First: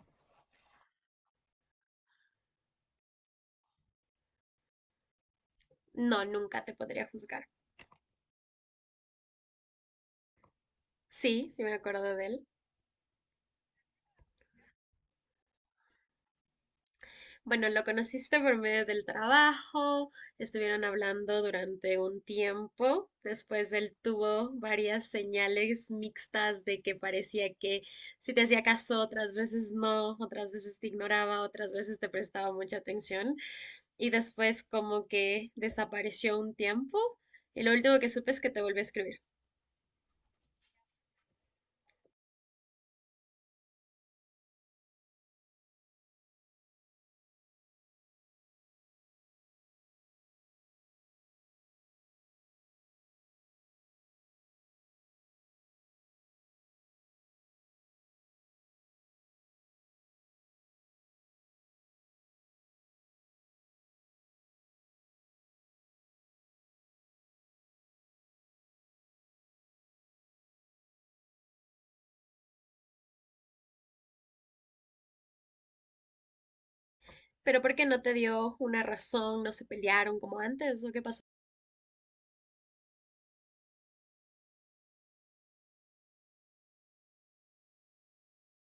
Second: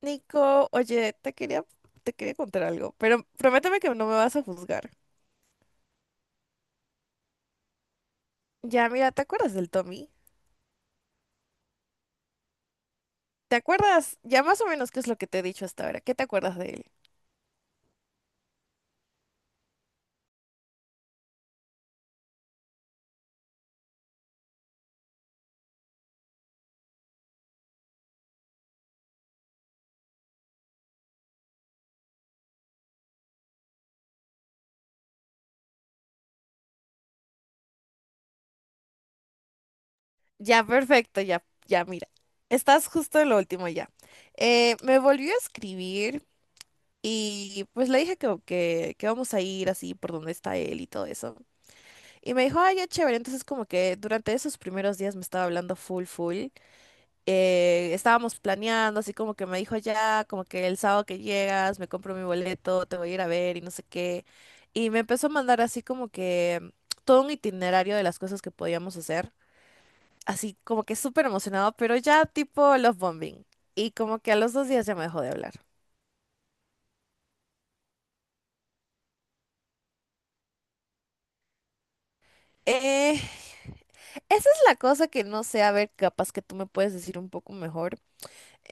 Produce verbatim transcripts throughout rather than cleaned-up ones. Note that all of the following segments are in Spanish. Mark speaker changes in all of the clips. Speaker 1: Nico, oye, te quería, te quería contar algo, pero prométeme que no me vas a juzgar.
Speaker 2: No, nunca te podría juzgar.
Speaker 1: Ya, mira, ¿te acuerdas del Tommy?
Speaker 2: Sí, sí me acuerdo de él.
Speaker 1: ¿Te acuerdas? Ya más o menos qué es lo que te he dicho hasta ahora. ¿Qué te acuerdas de él?
Speaker 2: Bueno, lo conociste por medio del trabajo, estuvieron hablando durante un tiempo, después él tuvo varias señales mixtas de que parecía que si te hacía caso, otras veces no, otras veces te ignoraba, otras veces te prestaba mucha atención y después como que desapareció un tiempo y lo último que supe es que te volvió a escribir.
Speaker 1: Ya, perfecto, ya, ya, mira. Estás justo en lo último ya. Eh, me volvió a escribir y pues le dije que, que, que vamos a ir así por donde está él y todo eso. Y me dijo, ay, ya chévere. Entonces como que durante esos primeros días me estaba hablando full, full. Eh, estábamos planeando, así como que me dijo ya, como que el sábado que llegas, me compro mi boleto, te voy a ir a ver y no sé qué. Y me empezó a mandar así como que mm, todo un itinerario de las cosas que podíamos hacer, así como que súper emocionado, pero ya tipo love bombing. Y como que a los dos días ya me dejó de hablar.
Speaker 2: Pero ¿por qué no te dio una razón? ¿No se pelearon como antes o qué pasó?
Speaker 1: Eh, Esa es la cosa que no sé, a ver, capaz que tú me puedes decir un poco mejor.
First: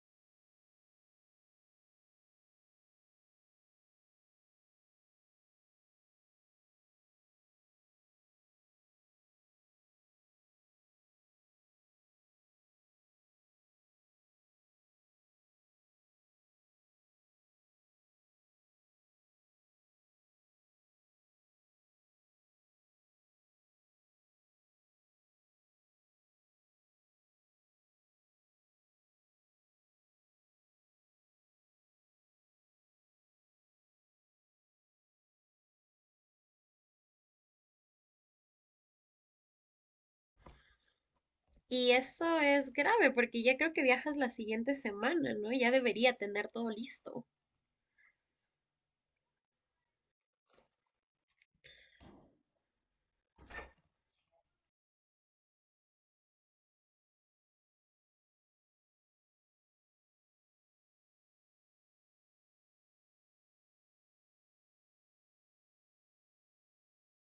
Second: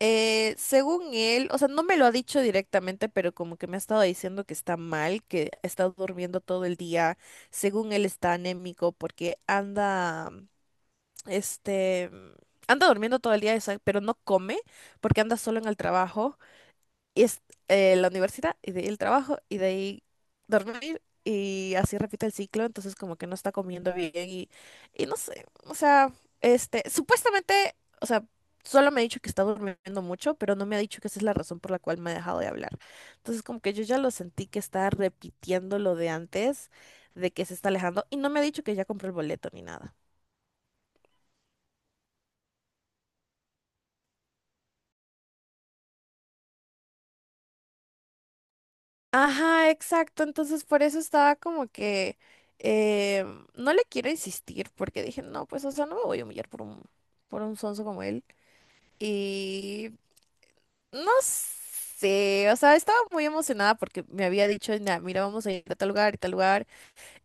Speaker 1: Eh, según él, o sea, no me lo ha dicho directamente, pero como que me ha estado diciendo que está mal, que ha estado durmiendo todo el día. Según él está anémico porque anda, mm, este, anda durmiendo todo el día, o sea, pero no come porque anda solo en el trabajo y es eh, la universidad y de ahí el trabajo y de ahí dormir y así repite el ciclo, entonces como que no está comiendo bien y, y no sé, o sea, este, supuestamente, o sea, solo me ha dicho que está durmiendo mucho, pero no me ha dicho que esa es la razón por la cual me ha dejado de hablar. Entonces como que yo ya lo sentí que está repitiendo lo de antes, de que se está alejando y no me ha dicho que ya compró el boleto ni nada.
Speaker 2: Y eso es grave porque ya creo que viajas la siguiente semana, ¿no? Ya debería tener todo listo.
Speaker 1: Ajá, exacto. Entonces por eso estaba como que eh, no le quiero insistir porque dije, no, pues o sea, no me voy a humillar por un, por un sonso como él. Y no sé, o sea, estaba muy emocionada porque me había dicho, "Nah, mira, vamos a ir a tal lugar y tal lugar".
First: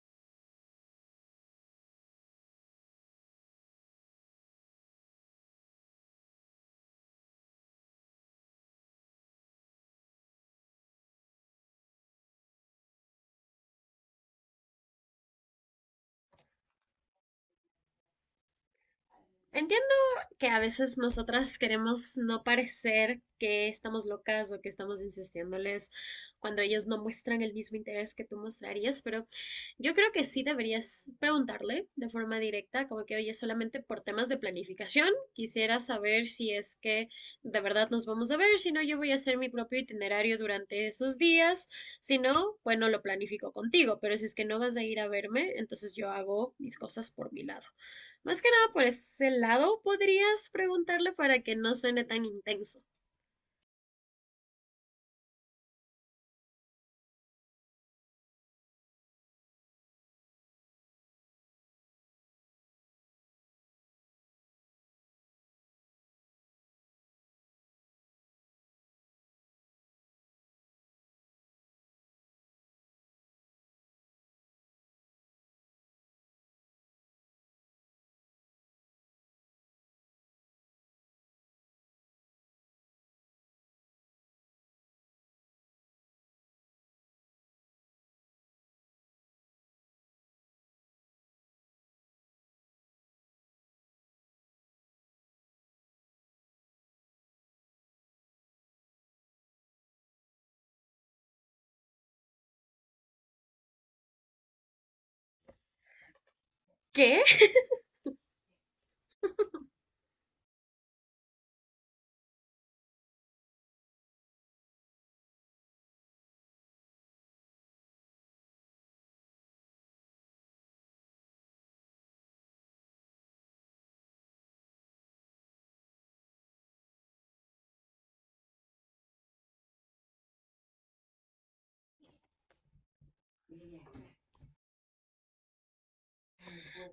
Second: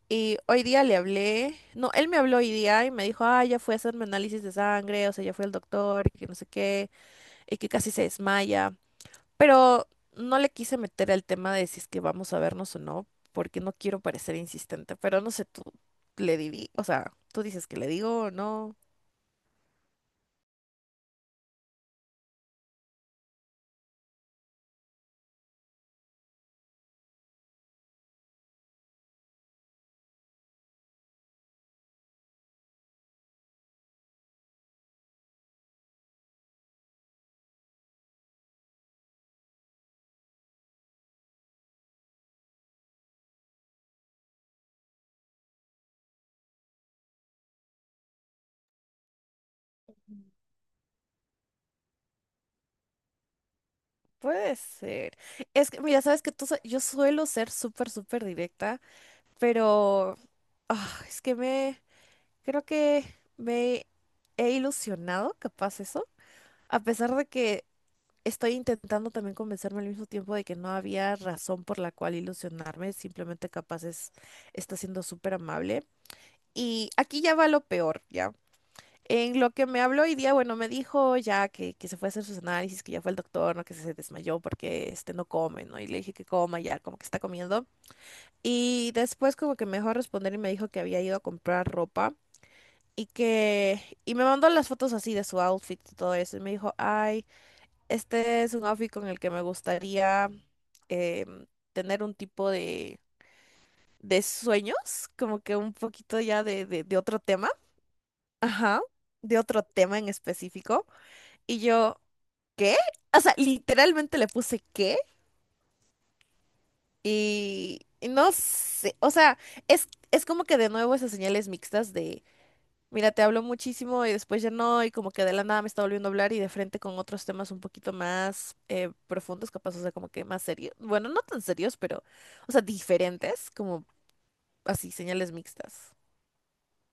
Speaker 1: Y hoy día le hablé, no, él me habló hoy día y me dijo, ah, ya fue a hacerme análisis de sangre, o sea, ya fue al doctor, y que no sé qué, y que casi se desmaya. Pero no le quise meter el tema de si es que vamos a vernos o no, porque no quiero parecer insistente, pero no sé, tú le di, o sea, tú dices que le digo o no.
Speaker 2: Entiendo que a veces nosotras queremos no parecer que estamos locas o que estamos insistiéndoles cuando ellos no muestran el mismo interés que tú mostrarías, pero yo creo que sí deberías preguntarle de forma directa, como que, oye, solamente por temas de planificación, quisiera saber si es que de verdad nos vamos a ver, si no, yo voy a hacer mi propio itinerario durante esos días, si no, bueno, lo planifico contigo, pero si es que no vas a ir a verme, entonces yo hago mis cosas por mi lado. Más que nada por ese lado podrías preguntarle para que no suene tan intenso.
Speaker 1: Puede ser. Es que, mira, sabes que tú, sa- yo suelo ser súper, súper directa, pero ah, es que me, creo que me he ilusionado, capaz eso, a pesar de que estoy intentando también convencerme al mismo tiempo de que no había razón por la cual ilusionarme, simplemente capaz es, está siendo súper amable. Y aquí ya va lo peor, ¿ya? En lo que me habló hoy día, bueno, me dijo ya que, que se fue a hacer sus análisis, que ya fue el doctor, ¿no? Que se desmayó porque este no come, ¿no? Y le dije que coma ya, como que está comiendo. Y después como que me dejó responder y me dijo que había ido a comprar ropa y que... Y me mandó las fotos así de su outfit y todo eso. Y me dijo, ay. Este es un outfit con el que me gustaría em, tener un tipo de, de sueños, como que un poquito ya de, de, de otro
Speaker 2: ¿Qué?
Speaker 1: tema. Ajá, de otro tema en específico. Y yo, ¿qué? O sea, literalmente le puse ¿qué? Y, y no sé, o sea, es, es como que de nuevo esas señales mixtas de mira, te hablo muchísimo y después ya no, y como que de la nada me está volviendo a hablar y de frente con otros temas un poquito más eh, profundos, capaz, o sea, como que más serios. Bueno, no tan serios, pero, o sea, diferentes, como así, señales mixtas.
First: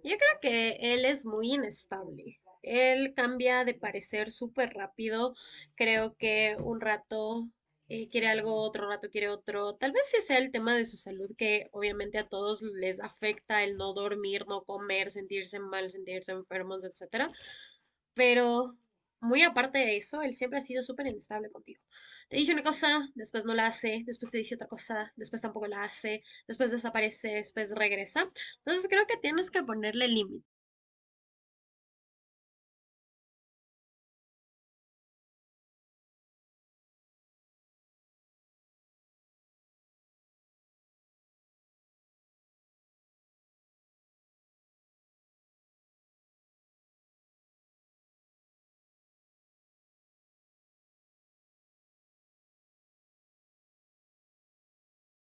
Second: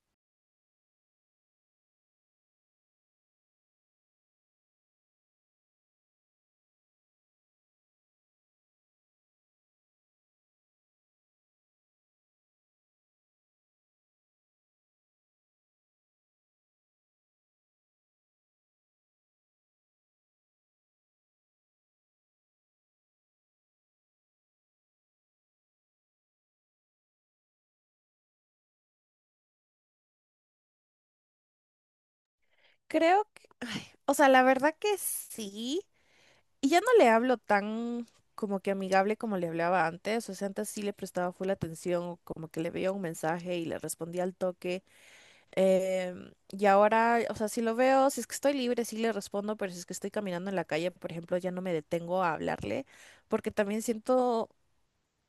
Speaker 2: Yo creo que él es muy inestable. Él cambia de parecer súper rápido. Creo que un rato eh, quiere algo, otro rato quiere otro. Tal vez sí sea el tema de su salud que obviamente a todos les afecta el no dormir, no comer, sentirse mal, sentirse enfermos, etcétera. Pero muy aparte de eso, él siempre ha sido súper inestable contigo. Te dice una cosa, después no la hace, después te dice otra cosa, después tampoco la hace, después desaparece, después regresa. Entonces creo que tienes que ponerle límite.
Speaker 1: Creo que, ay, o sea, la verdad que sí. Y ya no le hablo tan como que amigable como le hablaba antes, o sea, antes sí le prestaba full atención, o como que le veía un mensaje y le respondía al toque. Em, y ahora, o sea, si lo veo, si es que estoy libre, sí le respondo, pero si es que estoy caminando en la calle, por ejemplo, ya no me detengo a hablarle, porque también siento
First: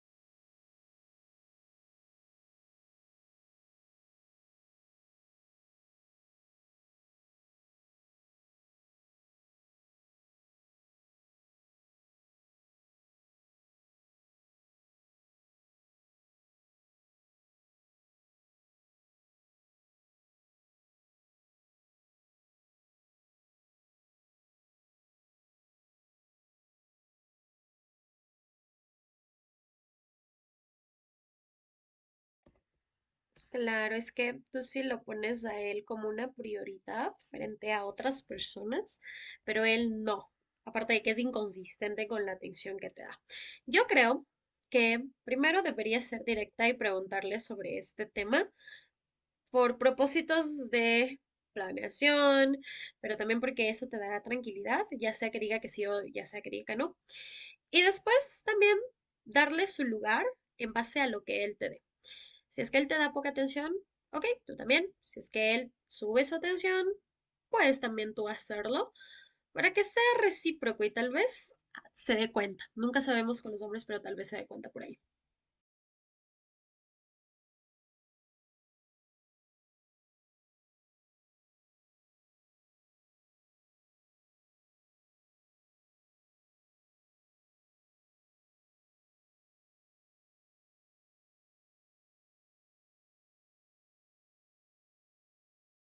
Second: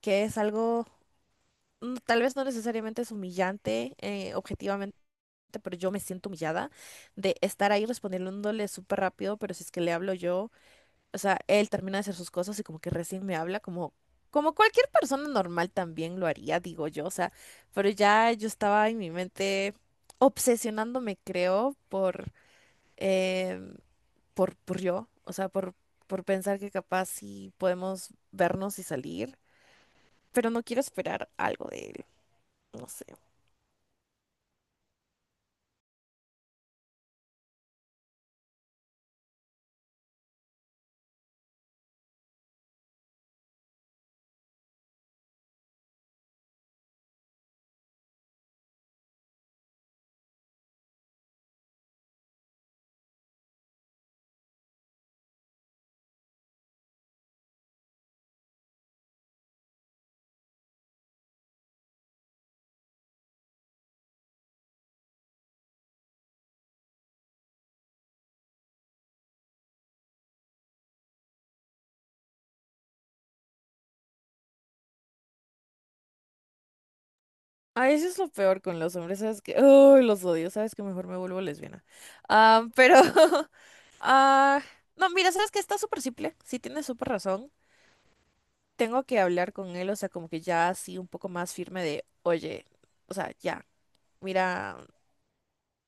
Speaker 1: que es algo, mm, tal vez no necesariamente es humillante, eh, objetivamente, pero yo me siento humillada de estar ahí respondiéndole súper rápido, pero si es que le hablo yo o sea, él termina de hacer sus cosas y como que recién me habla, como, como cualquier persona normal también lo haría, digo yo, o sea, pero ya yo estaba en mi mente obsesionándome, creo, por, em, por, por yo, o sea, por, por pensar que capaz sí podemos vernos y salir, pero no quiero esperar algo de él, no sé.
Speaker 2: Claro, es que tú sí lo pones a él como una prioridad frente a otras personas, pero él no. Aparte de que es inconsistente con la atención que te da. Yo creo que primero deberías ser directa y preguntarle sobre este tema por propósitos de planeación, pero también porque eso te dará tranquilidad, ya sea que diga que sí o ya sea que diga que no. Y después también darle su lugar en base a lo que él te dé. Si es que él te da poca atención, ok, tú también. Si es que él sube su atención, puedes también tú hacerlo para que sea recíproco y tal vez se dé cuenta. Nunca sabemos con los hombres, pero tal vez se dé cuenta por ahí.
Speaker 1: Ah, eso es lo peor con los hombres, ¿sabes que Uy, los odio, ¿sabes que Mejor me vuelvo lesbiana. Ah, pero... ah, no, mira, ¿sabes que Está súper simple, sí tienes súper razón. Tengo que hablar con él, o sea, como que ya así un poco más firme de, oye, o sea, ya, mira,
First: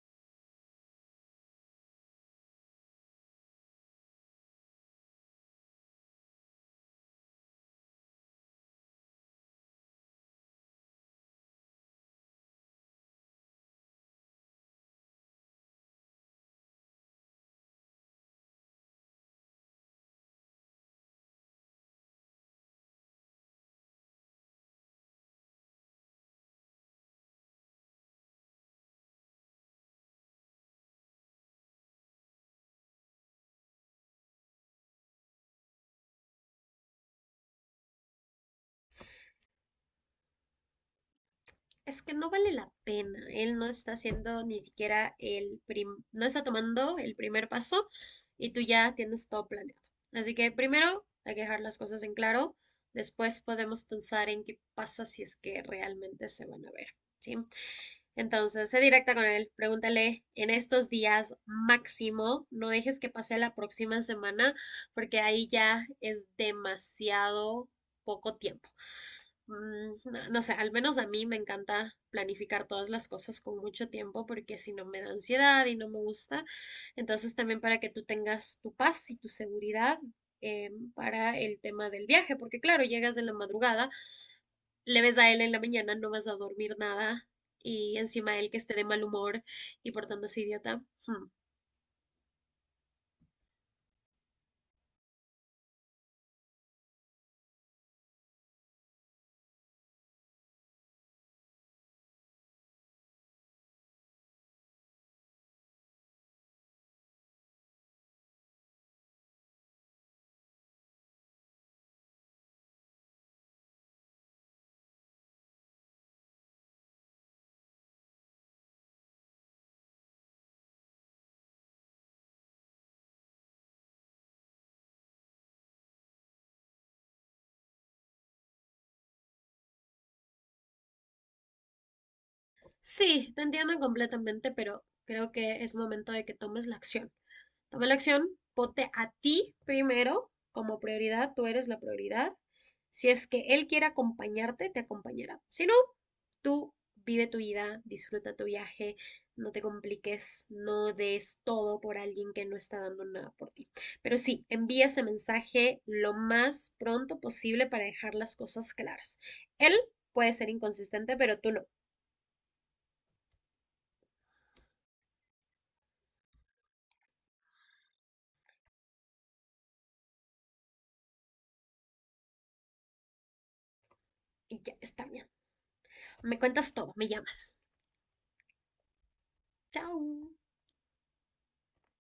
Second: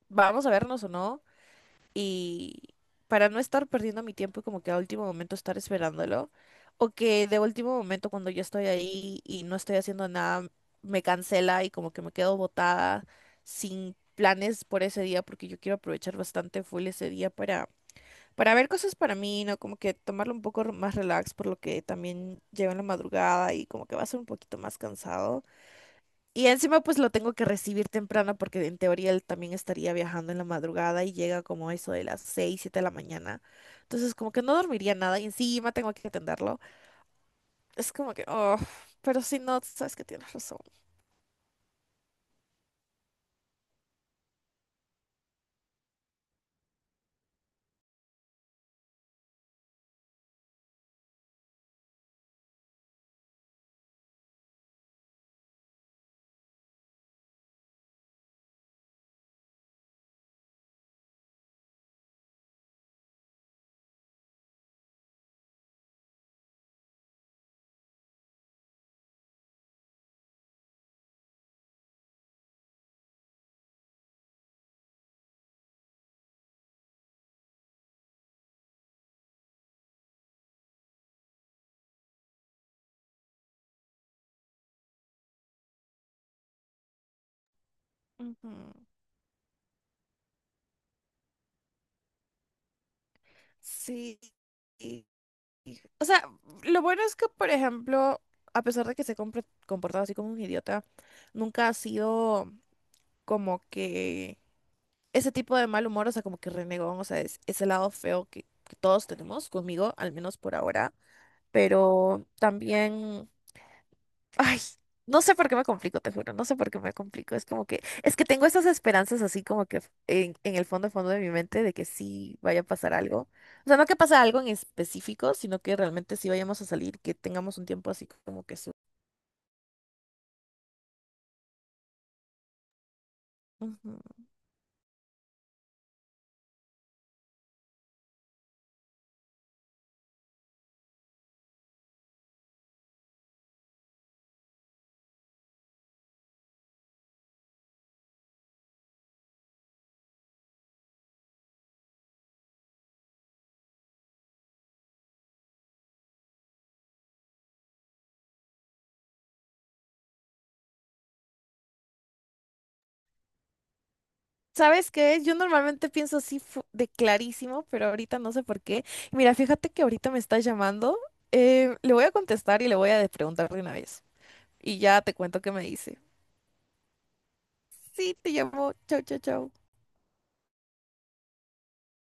Speaker 1: vamos a vernos o no y para no estar perdiendo mi tiempo y como que a último momento estar esperándolo, o que de último momento cuando yo estoy ahí y no estoy haciendo nada, me cancela y como que me quedo botada sin planes por ese día porque yo quiero aprovechar bastante full ese día para, para ver cosas para mí, ¿no? Como que tomarlo un poco más relax por lo que también llego en la madrugada y como que va a ser un poquito más cansado. Y encima pues lo tengo que recibir temprano porque en teoría él también estaría viajando en la madrugada y llega como eso de las seis siete de la mañana. Entonces como que no dormiría nada y encima tengo que atenderlo. Es como que, oh, pero si no, sabes que tienes razón.
Speaker 2: Es que no vale la pena. Él no está haciendo ni siquiera el prim, no está tomando el primer paso y tú ya tienes todo planeado. Así que primero hay que dejar las cosas en claro. Después podemos pensar en qué pasa si es que realmente se van a ver. ¿Sí? Entonces, sé directa con él. Pregúntale en estos días máximo. No dejes que pase la próxima semana porque ahí ya es demasiado poco tiempo mm, No, no sé, al menos a mí me encanta planificar todas las cosas con mucho tiempo porque si no me da ansiedad y no me gusta. Entonces también para que tú tengas tu paz y tu seguridad eh, para el tema del viaje, porque claro, llegas de la madrugada, le ves a él en la mañana, no vas a dormir nada y encima
Speaker 1: Ujú.
Speaker 2: él que esté de mal humor y portándose idiota. Hmm.
Speaker 1: Sí. y- y- O sea, lo bueno es que, por ejemplo, a pesar de que se ha compre- comportado así como un idiota, nunca ha sido como que ese tipo de mal humor, o sea, como que renegón, o sea, es ese lado feo que, que todos tenemos conmigo, al menos por ahora, pero también, ay, no sé por qué me complico, te juro, no sé por qué me complico, es como que, es que tengo esas esperanzas así como que en, en el fondo, fondo de mi mente de que sí vaya a pasar algo, o sea, no que pase algo en específico, sino que realmente sí vayamos a salir, que tengamos un tiempo así como que su...
Speaker 2: Sí, te entiendo
Speaker 1: Ujú.
Speaker 2: completamente, pero creo que es momento de que tomes la acción. Toma la acción, ponte a ti primero como prioridad, tú eres la prioridad. Si es que él quiere acompañarte, te acompañará. Si no, tú vive tu vida, disfruta tu viaje, no te compliques, no des todo por alguien que no está dando nada por ti. Pero sí, envía ese mensaje lo más pronto posible para dejar las cosas claras. Él puede ser inconsistente, pero tú no.
Speaker 1: ¿Sabes qué? Yo normalmente pienso así fu- de clarísimo, pero ahorita no sé por qué. Mira, fíjate que ahorita me está llamando. Eh, le voy a contestar y le voy a de- preguntar de una vez.
Speaker 2: Y ya
Speaker 1: Y ya
Speaker 2: está
Speaker 1: te
Speaker 2: bien.
Speaker 1: cuento qué me dice.
Speaker 2: Me cuentas todo, me llamas.
Speaker 1: Sí, te llamo. Chau, chau, chau.
Speaker 2: Chao.